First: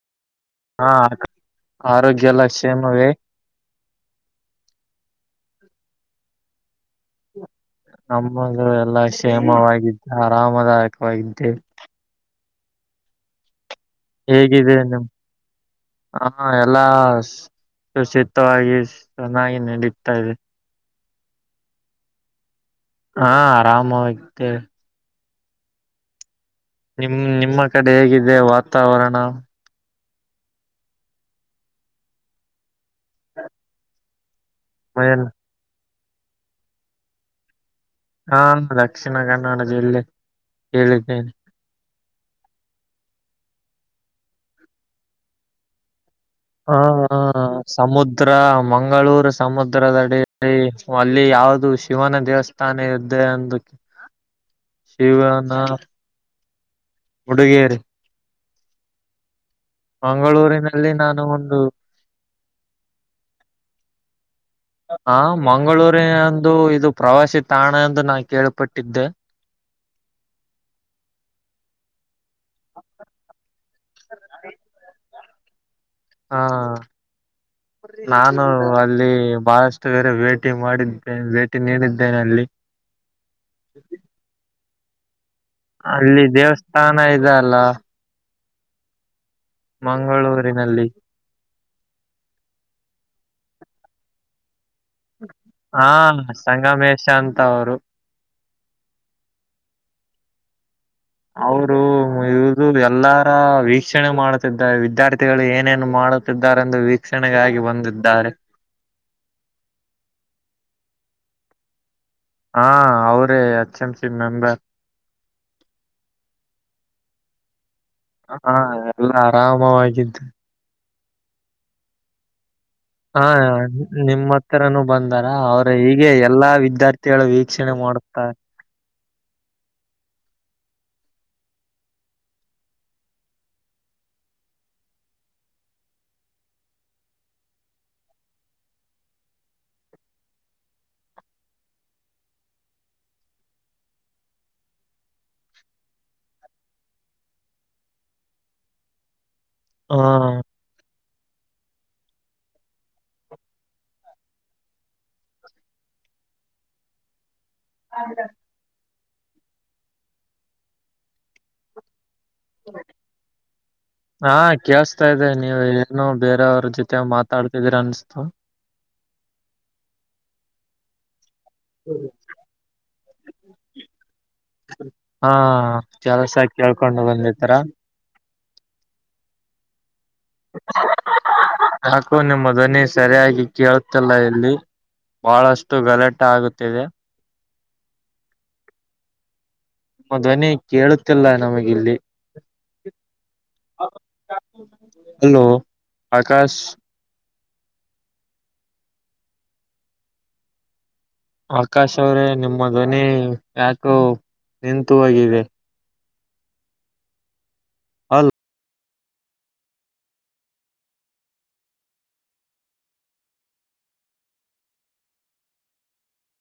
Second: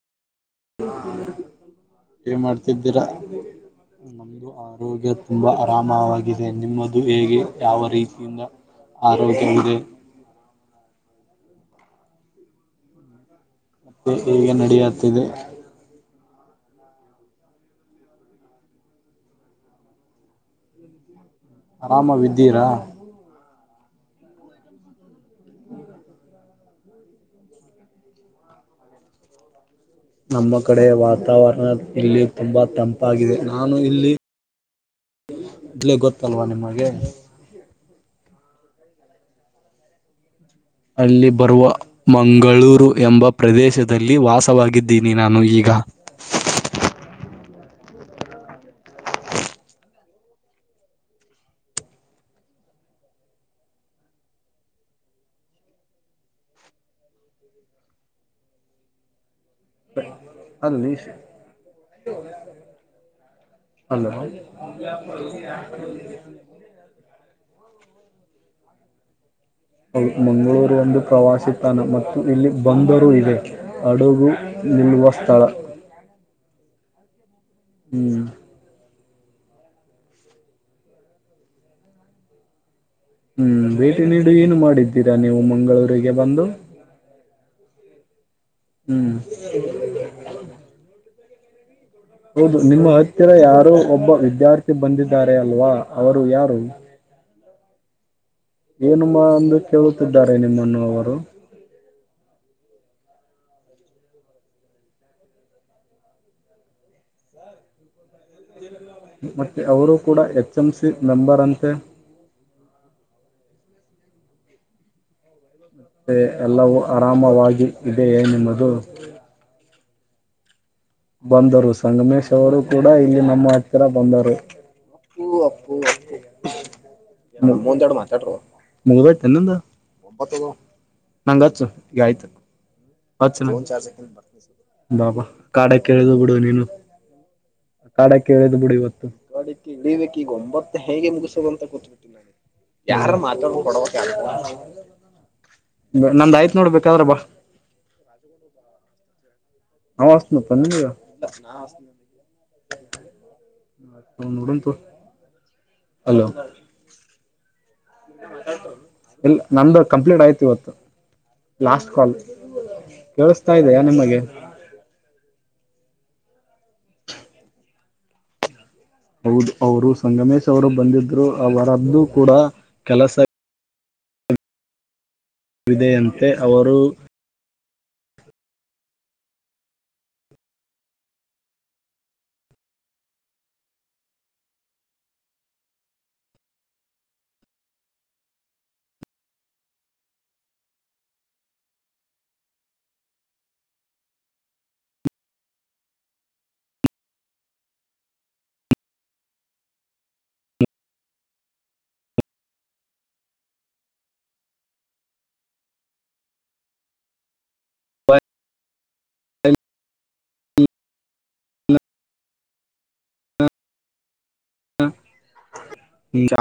ಹಾ ಆರೋಗ್ಯವೆಲಾ ಕ್ಷೇಮವೇ ನಮ್ಮದು ಆರೋಗ್ಯ ತುಂಬ ಆರಾಮವಾಗಿದೆ ನಿಮ್ಮದು ಹೇಗೆ? ಯಾವ ರೀತಿಯಿಂದ ನಮ್ಮದು ಎಲ್ಲಾ ಆರೋಗ್ಯವಿದೆ ಕ್ಷೇಮವಾಗಿದ್ದೆ ಆರಾಮದಾಯಕವಾಗಿದ್ದೆ. ಮತ್ತೆ ಹೇಗೆ ಹೇಗಿದೆ ನಿಮ ನಡೆಯುತ್ತಿದೆ ಹಾ ಎಲ್ಲಾ ಸುಸಿತವಾಗಿ ಚೆನ್ನಾಗಿ ನಡೀತಾ ಇದೆ. ಆರಾಮ ವಿದ್ದೀರಾ ಹಾ ಆರಾಮ ಆತೆ ಹುಂ ನಿಮ್ ನಿಮ್ಮ ಕಡೆ ಹೇಗಿದೆ ವಾತಾವರಣ ನಮ್ಮ ಕಡೆ ವಾತಾವರಣ ಇಲ್ಲಿ ತುಂಬಾ ತಂಪಾಗಿದೆ ನಾನು ಇಲ್ಲಿ. ಏನ್ ಇಲಿ ಗೊತ್ತತಲ್ವ ನಿಮಗೆೆ ಹಾ ದಕ್ಷಿಣ ಕನ್ನಡ ಜಿಲ್ಲೆ ಅಲ್ಲಿ ಕೇಳಿದ್ದೇನೆ ಬರುವ ಮಂಗಳೂರು ಎಂಬ ಪ್ರದೇಶದಲ್ಲಿ ವಾಸವಾಗಿದ್ದೀನಿ ನಾನು ಈಗಾ ಹಾ ಹಾ ಸಮುದ್ರ ಮಂಗಳೂರು ಸಮುದ್ರದಡಿ ಅಲ್ಲಿ ಯಾವ್ದು ಶಿವನ ದೇವಸ್ಥಾ ತಾನೇ ಇದ್ದೆ ಅಂದು ಶಿವನ ಉಡುಗೇರಿ ಮಂಗಳೂರಿನಲ್ಲಿ ಅಲ್ಲಿ ನಾನು ಒಂದು ಹಲೋ [unintelligible] ಅಂದು ಇದು ಪ್ರವಾಸಿ ತಾಣ ಎಂದು ನಾ ಕೇಳಪಟ್ಟಿದ್ದೆ ಮಂಗಳೂರು ಒಂದು ಪ್ರವಾಸಿ ತಾಣ ಮತ್ತು ಇಲ್ಲಿ ಬಂದರು ಇದೆ ಹಡುಗು ನಿಲ್ಲುವ ಸ್ಥಳ. ಹಾ ಹ್ಮ್ ನಾನು ಅಲ್ಲಿ ಬಹಳಷ್ಟು ಬೇರೆ ಭೇಟಿ ಮಾಡಿದ್ದೇನೆ ಭೇಟಿ ನೀಡಿದ್ದೇನೆ ಅಲ್ಲಿ ಹುಂ ಭೇಟಿ ನೀಡಿ ಏನು ಮಾಡಿದ್ದೀರಾ ನೀವು ಮ ಅಲ್ಲಿ ದೇವಸ್ಥಾನ ಇದೆ ಅಲ್ಲಾ ಹ್ಮ್ ಮಂಗಳೂರಿನಲ್ಲಿ. ಹೌದು ನಿಮ್ಮ ಹತ್ತಿರ ಯಾರೋ ಒಬ್ಬ ವಿದ್ಯಾರ್ಥಿ ಬಂದಿದ್ದಾರೆ ಅಲ್ವಾ ಅವರು ಯಾರು. ಶಾಂತ ಅವರು ಏನುಮ್ಮ ಅಂದು ಕೇಳುತ್ತಿದ್ದಾರೆ ನಿಮ್ಮನ್ನು ಅವರು. ಅವರು ಇದು ಎಲ್ಲಾರ ವೀಕ್ಷಣೆ ಮಾಡುತ್ತಿದ್ದಾರೆ ವಿದ್ಯಾರ್ಥಿಗಳು ಏನೇನು ಮಾಡುತ್ತಿದ್ದಾರೆಂದು. ವಿಕ್ಷಣೆಗಾಗಿ ಬಂದಿದ್ದಾರೆ. ಮತ್ತೆ ಅವರು ಕೂಡ ಎಚ್ ಎಂ ಸಿ ಮೆಂಬರ್ ಅಂತೆ. ಹಾ ಅವ್ರೇ ಎಚ್ ಎಂ ಸಿ ಮೆಂಬರ್. ಮತ್ತೆ ಎಲ್ಲವು ಆರಾಮವಾಗಿ. ಇದೆಯೇ ಹಾ ನಿಮ್ಮದು ಎಲ್ಲಾ ಆರಾಮವಾಗಿದ್ದು. ಬಂದರು. ಸಂಗಮೇಶ್ ಅವರು ಕೂಡ ಇಲ್ಲಿ ಹಾ ನಮ್ಮ ಹತ್ತಿರ ನಿಮ್ಮ ಬಂದರು. ಹತ್ರನೂ ಬಂದಾರ ಅವ್ರ ಹೀಗೆ ಎಲ್ಲಾ ವಿದ್ಯಾರ್ಥಿಗಳು ವೀಕ್ಷಣೆ ಮುಂದೆರಡು ಮಾಡುತ್ತಾರೆ ಮಾತಾಡ್ರೋ. ಮುಗಿದು ಹೋಯ್ತೆನು ನಿಂದು ನಂಗು ಹಚ್ಚು ಇದು ಆಯ್ತು. ಬಾಬಾ ಅಖಡಕ್ಕೆ ಇಳಿದು ಬಿಡು ನೀನು ಅಖಡಕ್ಕೆ ಇಳಿದ್ ಬಿಡು ಇವತ್ತು. ಯಾರ ಮಾತಾಡ ಕೊಡಬೇಕ. [unintelligible] ನಮ್ದು ಆಯ್ತು ನೋಡು ಬೇಕಾದ್ರೆ ಬಾ. ಹಾ ನಾ ಹಚ್ಚಿತಿನಪ್ಪ ನಿನಗ. [unintelligible] ಹಲೋ ಇಲ್ಲ ನಂದು ಕಂಪ್ಲೀಟ್ ಆಯ್ತ್ ಇವತ್ತು ಲಾಸ್ಟ್ ಕಾಲ್. ಕೇಳಿಸ್ತಾ ಇದೆಯಾ ನಿಮಗೆ ಹಾ ಕೇಳಿಸ್. ಇದೆ ನೀವು ಏನು ಬೇರೆಯವ್ರ ಜೊತೆ ಮಾತಾಡ್ತಿದೀರ ಅನಿಸ್ತು. ಹೌದು ಅವರು ಸಂಗಮೇಶ್ ಅವರು ಬಂದಿದ್ರು ಅವರದ್ದು ಕೂಡ ಕೆಲಸ. ಹಾ ಇದೆಯಂತೆ ಕೆಲಸ ಅವರು ಕೇಳ್ಕೊಂಡು ಬಂದಿದ್ರ. ಯಾಕೊ ನಿಮ್ಮ ಧ್ವನಿ ಸರಿಯಾಗಿ ಕೇಳುತಿಲ್ಲ ಇಲ್ಲಿ. ಬಹಳಷ್ಟು ಗಲಟೆ ಆಗುತ್ತಿದೆ. ನಿಮ್ಮ ಧ್ವನಿ ಕೇಳುತ್ತಿಲ್ಲ ನಮಗೆ ಇಲ್ಲಿ. ಹಲೋ ಆಕಾಶ್. ಆಕಾಶ್ ಅವ್ರೇ ನಿಮ್ಮ ಧ್ವನಿ ಯಾಕೋ ನಿಂತು ಹೋಗಿದೆ. ಹಲ್. [inaudible] [inaudible]